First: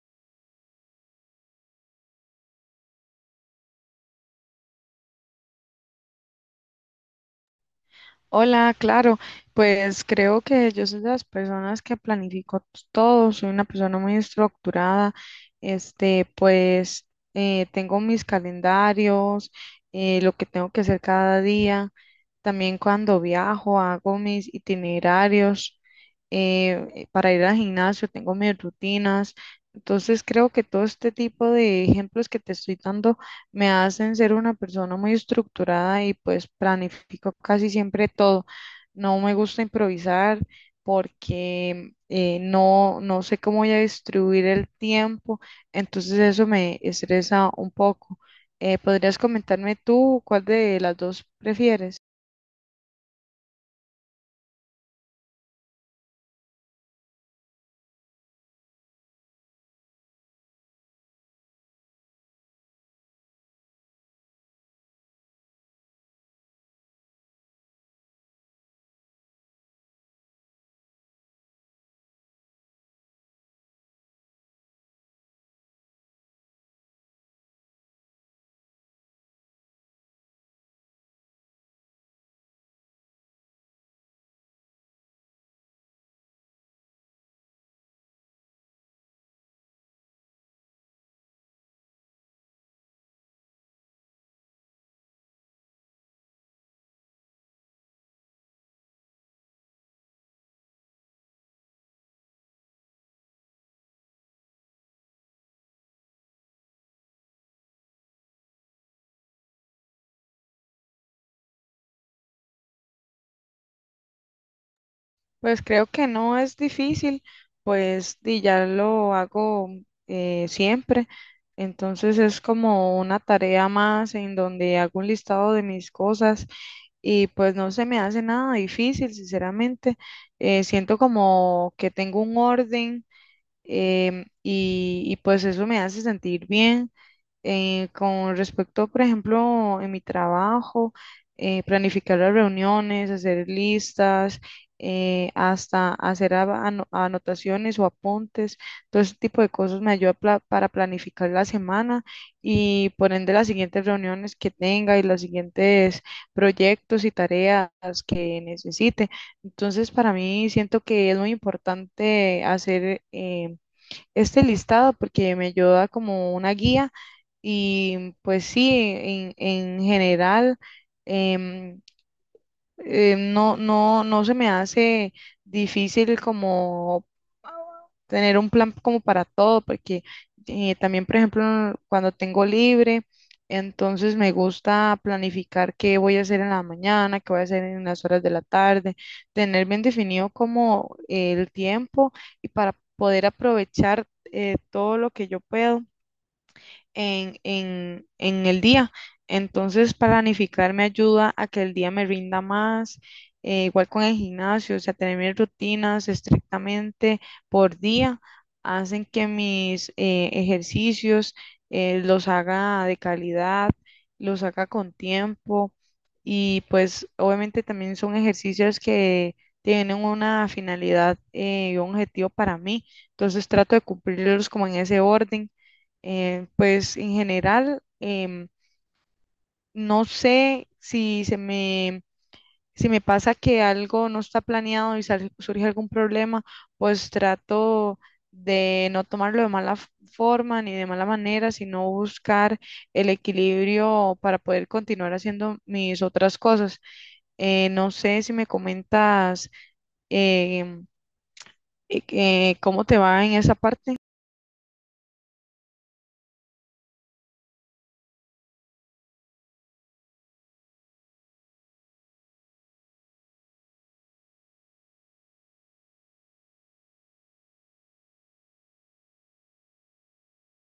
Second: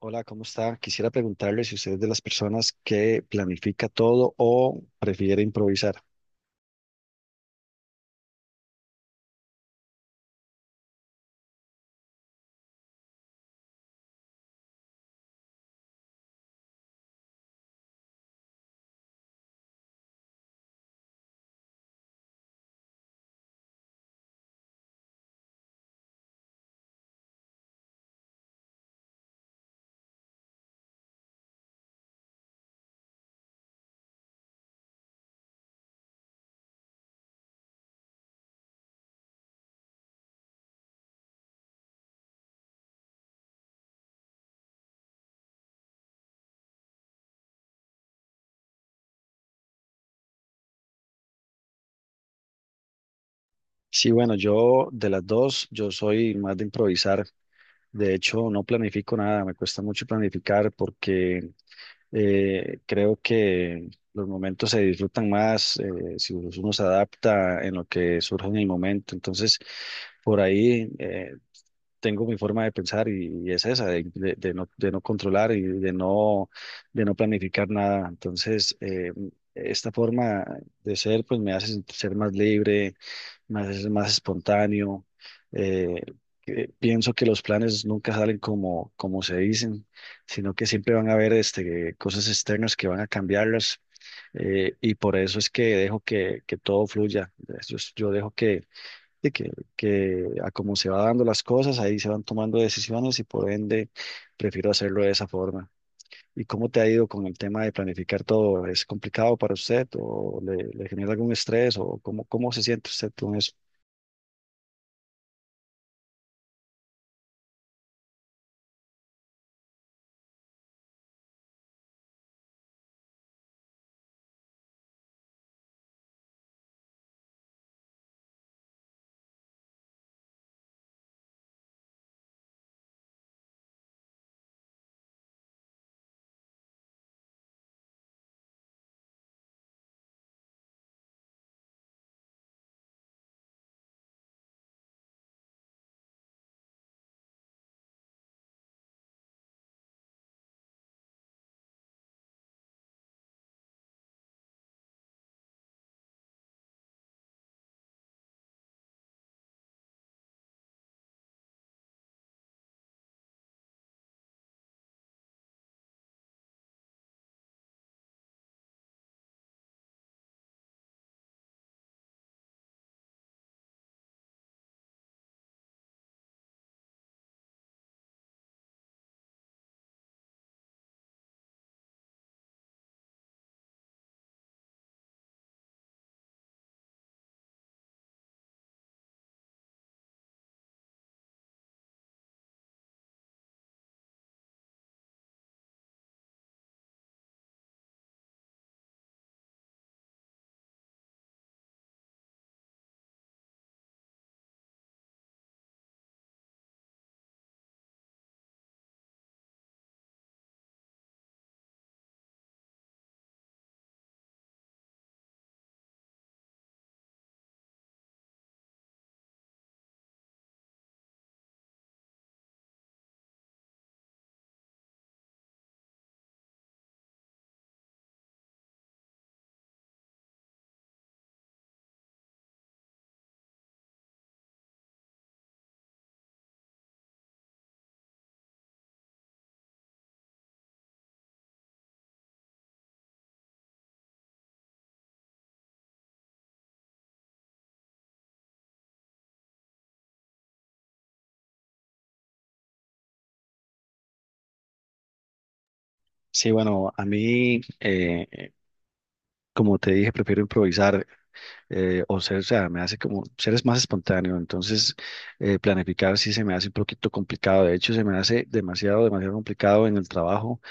Hola, ¿cómo está? Quisiera preguntarle si usted es de las personas que planifica todo o prefiere improvisar. Hola, claro, pues creo que yo soy de las personas que planifico todo, soy una persona muy estructurada, este, pues tengo mis calendarios, lo que tengo que hacer cada día, también cuando viajo hago mis itinerarios, para ir al gimnasio tengo mis rutinas, entonces creo que todo este tipo de ejemplos que te estoy dando me hacen ser una persona muy estructurada y pues planifico casi siempre todo. No me gusta improvisar porque no sé cómo voy a distribuir el tiempo, entonces eso me estresa un poco. ¿Podrías comentarme tú cuál de las dos prefieres? Sí, bueno, yo de las dos, yo soy más de improvisar. De hecho, no planifico nada, me cuesta mucho planificar porque creo que los momentos se disfrutan más si uno se adapta en lo que surge en el momento. Entonces, por ahí tengo mi forma de pensar y es esa, de no controlar y de no planificar nada. Entonces, esta forma de ser, pues me hace ser más libre más, es más espontáneo. eh, que pienso que los planes nunca salen como se dicen, sino que siempre van a haber cosas externas que van a cambiarlas. Y por eso es que dejo que todo fluya. Yo dejo de que, que a como se va dando las cosas, ahí se van tomando decisiones y por ende prefiero hacerlo de esa forma. ¿Y cómo te ha ido con el tema de planificar todo? ¿Es complicado para usted o le genera algún estrés o cómo se siente usted con eso? Pues creo que no es difícil, pues y ya lo hago siempre. Entonces es como una tarea más en donde hago un listado de mis cosas y pues no se me hace nada difícil, sinceramente. Siento como que tengo un orden y pues eso me hace sentir bien. Con respecto, por ejemplo, en mi trabajo, planificar las reuniones, hacer listas, hasta hacer anotaciones o apuntes, todo ese tipo de cosas me ayuda para planificar la semana y por ende las siguientes reuniones que tenga y los siguientes proyectos y tareas que necesite. Entonces, para mí siento que es muy importante hacer este listado porque me ayuda como una guía y pues sí, en general em, no se me hace difícil como tener un plan como para todo, porque también, por ejemplo, cuando tengo libre, entonces me gusta planificar qué voy a hacer en la mañana, qué voy a hacer en las horas de la tarde, tener bien definido como el tiempo y para poder aprovechar todo lo que yo puedo en el día. Entonces, planificar me ayuda a que el día me rinda más, igual con el gimnasio, o sea, tener mis rutinas estrictamente por día, hacen que mis ejercicios los haga de calidad, los haga con tiempo y pues obviamente también son ejercicios que tienen una finalidad y un objetivo para mí, entonces trato de cumplirlos como en ese orden pues en general, no sé si se me, si me pasa que algo no está planeado y surge algún problema, pues trato de no tomarlo de mala forma ni de mala manera, sino buscar el equilibrio para poder continuar haciendo mis otras cosas. No sé si me comentas em, cómo te va en esa parte. Sí, bueno, a mí, como te dije, prefiero improvisar o sea, me hace como ser es más espontáneo, entonces planificar sí se me hace un poquito complicado, de hecho se me hace demasiado, demasiado complicado en el trabajo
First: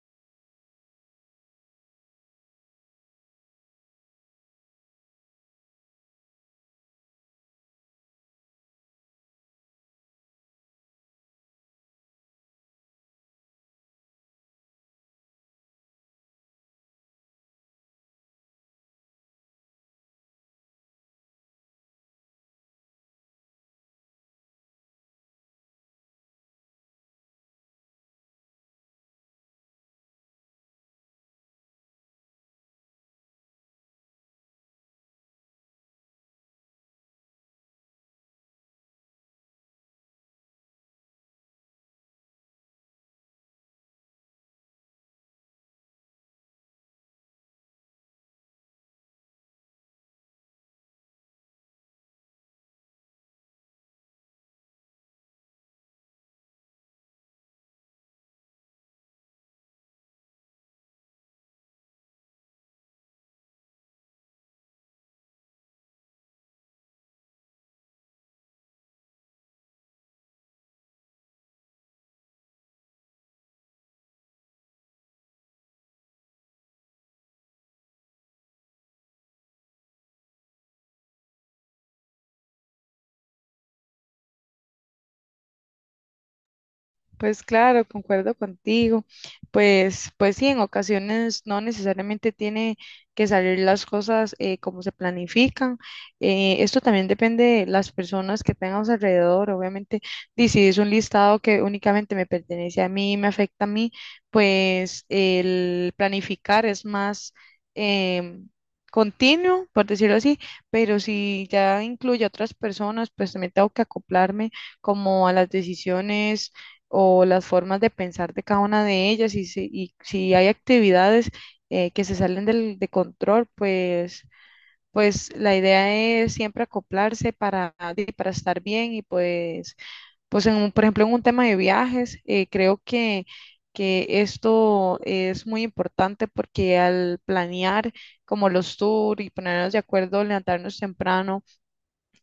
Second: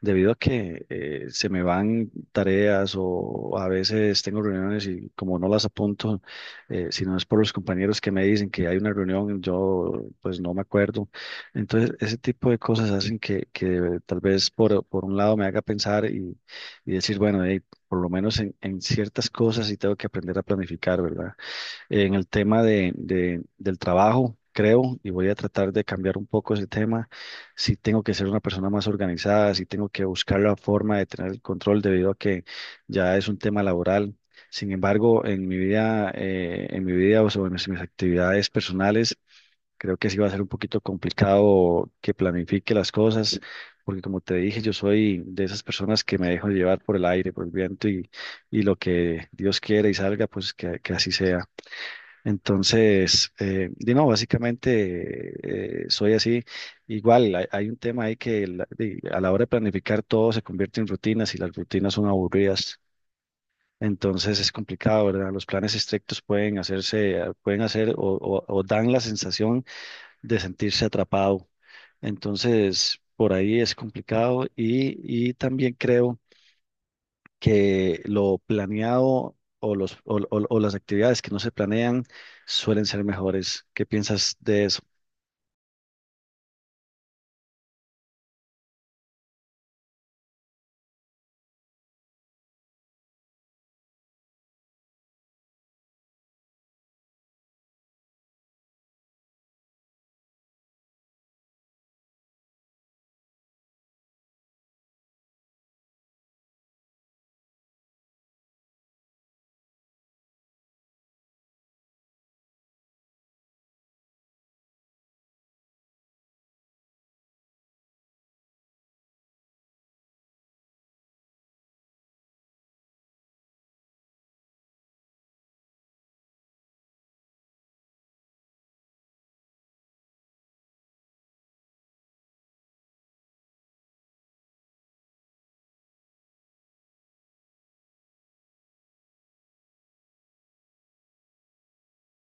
debido a que se me van tareas o a veces tengo reuniones y como no las apunto, si no es por los compañeros que me dicen que hay una reunión, yo pues no me acuerdo. Entonces, ese tipo de cosas hacen que tal vez por un lado me haga pensar y decir, bueno, hey, por lo menos en ciertas cosas sí tengo que aprender a planificar, ¿verdad? En el tema del trabajo, creo, y voy a tratar de cambiar un poco ese tema. Si tengo que ser una persona más organizada, si tengo que buscar la forma de tener el control debido a que ya es un tema laboral. Sin embargo, en mi vida, o sea, bueno, en mis actividades personales, creo que sí va a ser un poquito complicado que planifique las cosas, porque como te dije, yo soy de esas personas que me dejo llevar por el aire, por el viento y lo que Dios quiere y salga, pues que así sea. Entonces, di no, básicamente soy así. Igual hay un tema ahí que di, a la hora de planificar todo se convierte en rutinas y las rutinas son aburridas. Entonces es complicado, ¿verdad? Los planes estrictos pueden hacerse, pueden hacer o dan la sensación de sentirse atrapado. Entonces, por ahí es complicado y también creo que lo planeado o, los, o las actividades que no se planean suelen ser mejores. ¿Qué piensas de eso? Pues claro, concuerdo contigo. Pues sí, en ocasiones no necesariamente tiene que salir las cosas como se planifican. Esto también depende de las personas que tengamos alrededor. Obviamente, y si es un listado que únicamente me pertenece a mí, me afecta a mí, pues el planificar es más em, continuo, por decirlo así. Pero si ya incluye a otras personas, pues también tengo que acoplarme como a las decisiones o las formas de pensar de cada una de ellas y si hay actividades que se salen del, de control, pues la idea es siempre acoplarse para, di, para estar bien y pues en por ejemplo en un tema de viajes, creo que esto es muy importante porque al planear como los tours y ponernos de acuerdo, levantarnos temprano,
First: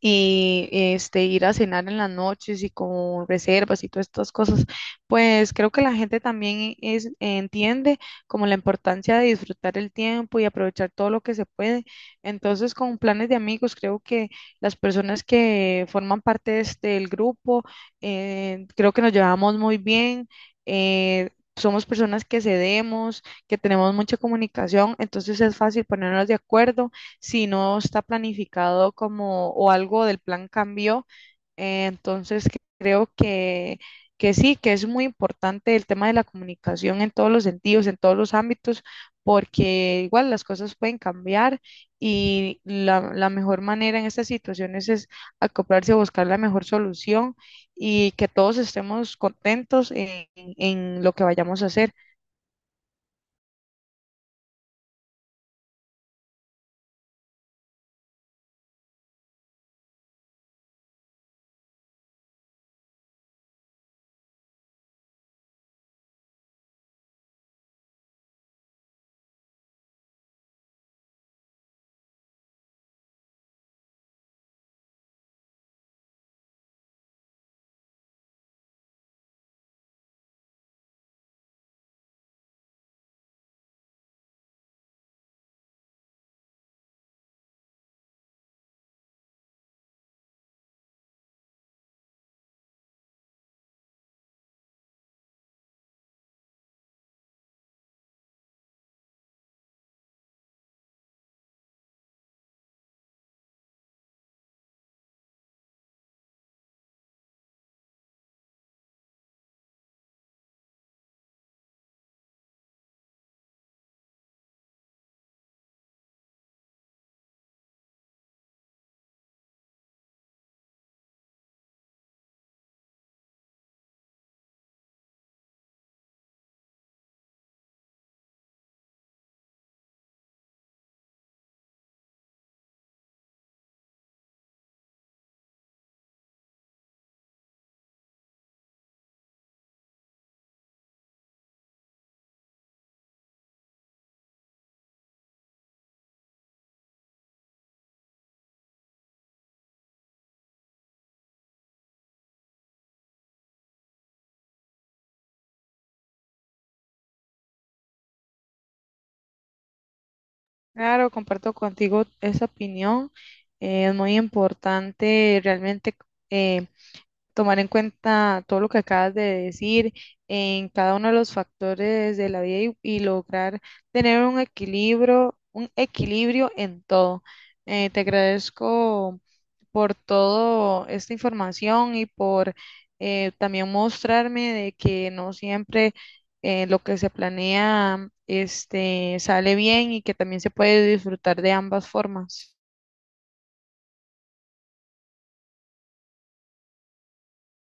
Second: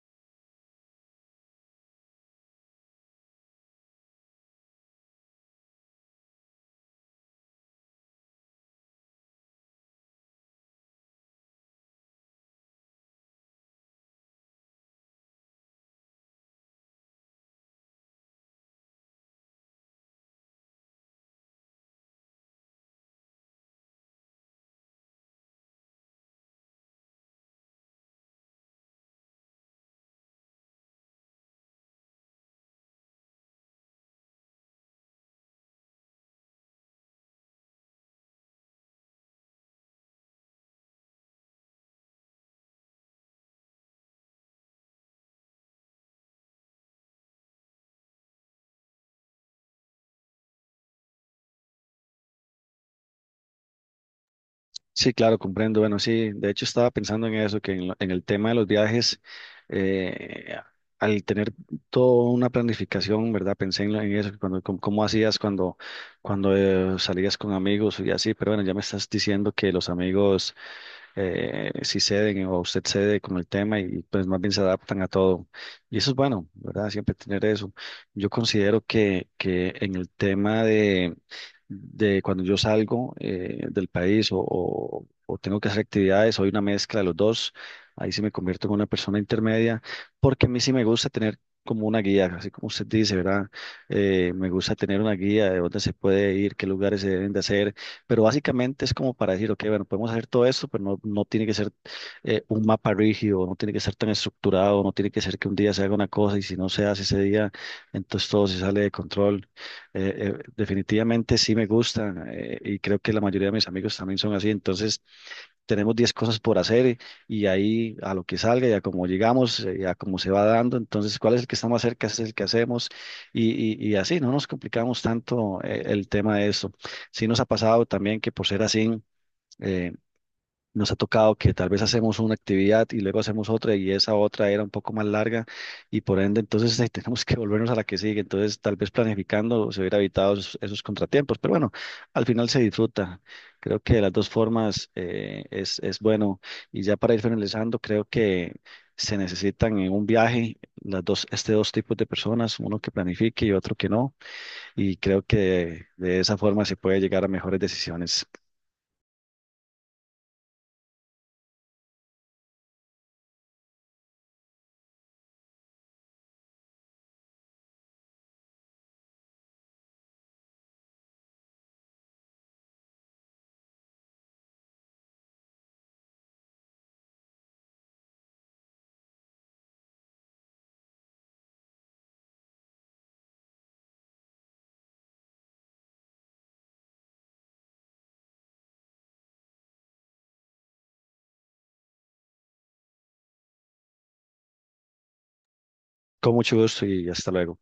y este ir a cenar en las noches y con reservas y todas estas cosas, pues creo que la gente también es, entiende como la importancia de disfrutar el tiempo y aprovechar todo lo que se puede. Entonces, con planes de amigos, creo que las personas que forman parte de este, del grupo, creo que nos llevamos muy bien. eh, Somos personas que cedemos, que tenemos mucha comunicación, entonces es fácil ponernos de acuerdo si no está planificado como o algo del plan cambió. Entonces creo que sí, que es muy importante el tema de la comunicación en todos los sentidos, en todos los ámbitos, porque igual las cosas pueden cambiar y la mejor manera en estas situaciones es acoplarse a buscar la mejor solución y que todos estemos contentos en lo que vayamos a hacer. Sí, claro, comprendo. Bueno, sí, de hecho estaba pensando en eso, que en el tema de los viajes, eh, al tener toda una planificación, ¿verdad? Pensé en eso, cómo hacías cuando salías con amigos y así, pero bueno, ya me estás diciendo que los amigos sí ceden o usted cede con el tema y pues más bien se adaptan a todo. Y eso es bueno, ¿verdad? Siempre tener eso. Yo considero que en el tema de cuando yo salgo del país o tengo que hacer actividades, soy una mezcla de los dos, ahí sí me convierto en una persona intermedia, porque a mí sí me gusta tener como una guía, así como usted dice, ¿verdad? Me gusta tener una guía de dónde se puede ir, qué lugares se deben de hacer, pero básicamente es como para decir, ok, bueno, podemos hacer todo esto, pero no, no tiene que ser un mapa rígido, no tiene que ser tan estructurado, no tiene que ser que un día se haga una cosa y si no se hace ese día, entonces todo se sale de control. Eh, Definitivamente sí me gusta y creo que la mayoría de mis amigos también son así. Entonces tenemos 10 cosas por hacer y ahí a lo que salga y a como llegamos, y a cómo se va dando. Entonces, ¿cuál es el que está más cerca? Ese es el que hacemos y, y así no nos complicamos tanto el tema de eso. Sí nos ha pasado también que por ser así. eh, Nos ha tocado que tal vez hacemos una actividad y luego hacemos otra y esa otra era un poco más larga y por ende entonces tenemos que volvernos a la que sigue. Entonces tal vez planificando se hubiera evitado esos contratiempos, pero bueno, al final se disfruta. Creo que de las dos formas es bueno. Y ya para ir finalizando, creo que se necesitan en un viaje las dos, dos tipos de personas, uno que planifique y otro que no. Y creo que de esa forma se puede llegar a mejores decisiones. Claro, comparto contigo esa opinión. Es muy importante realmente eh, tomar en cuenta todo lo que acabas de decir en cada uno de los factores de la vida y lograr tener un equilibrio en todo. Te agradezco por toda esta información y por también mostrarme de que no siempre lo que se planea este, sale bien y que también se puede disfrutar de ambas formas. Con mucho gusto y hasta luego.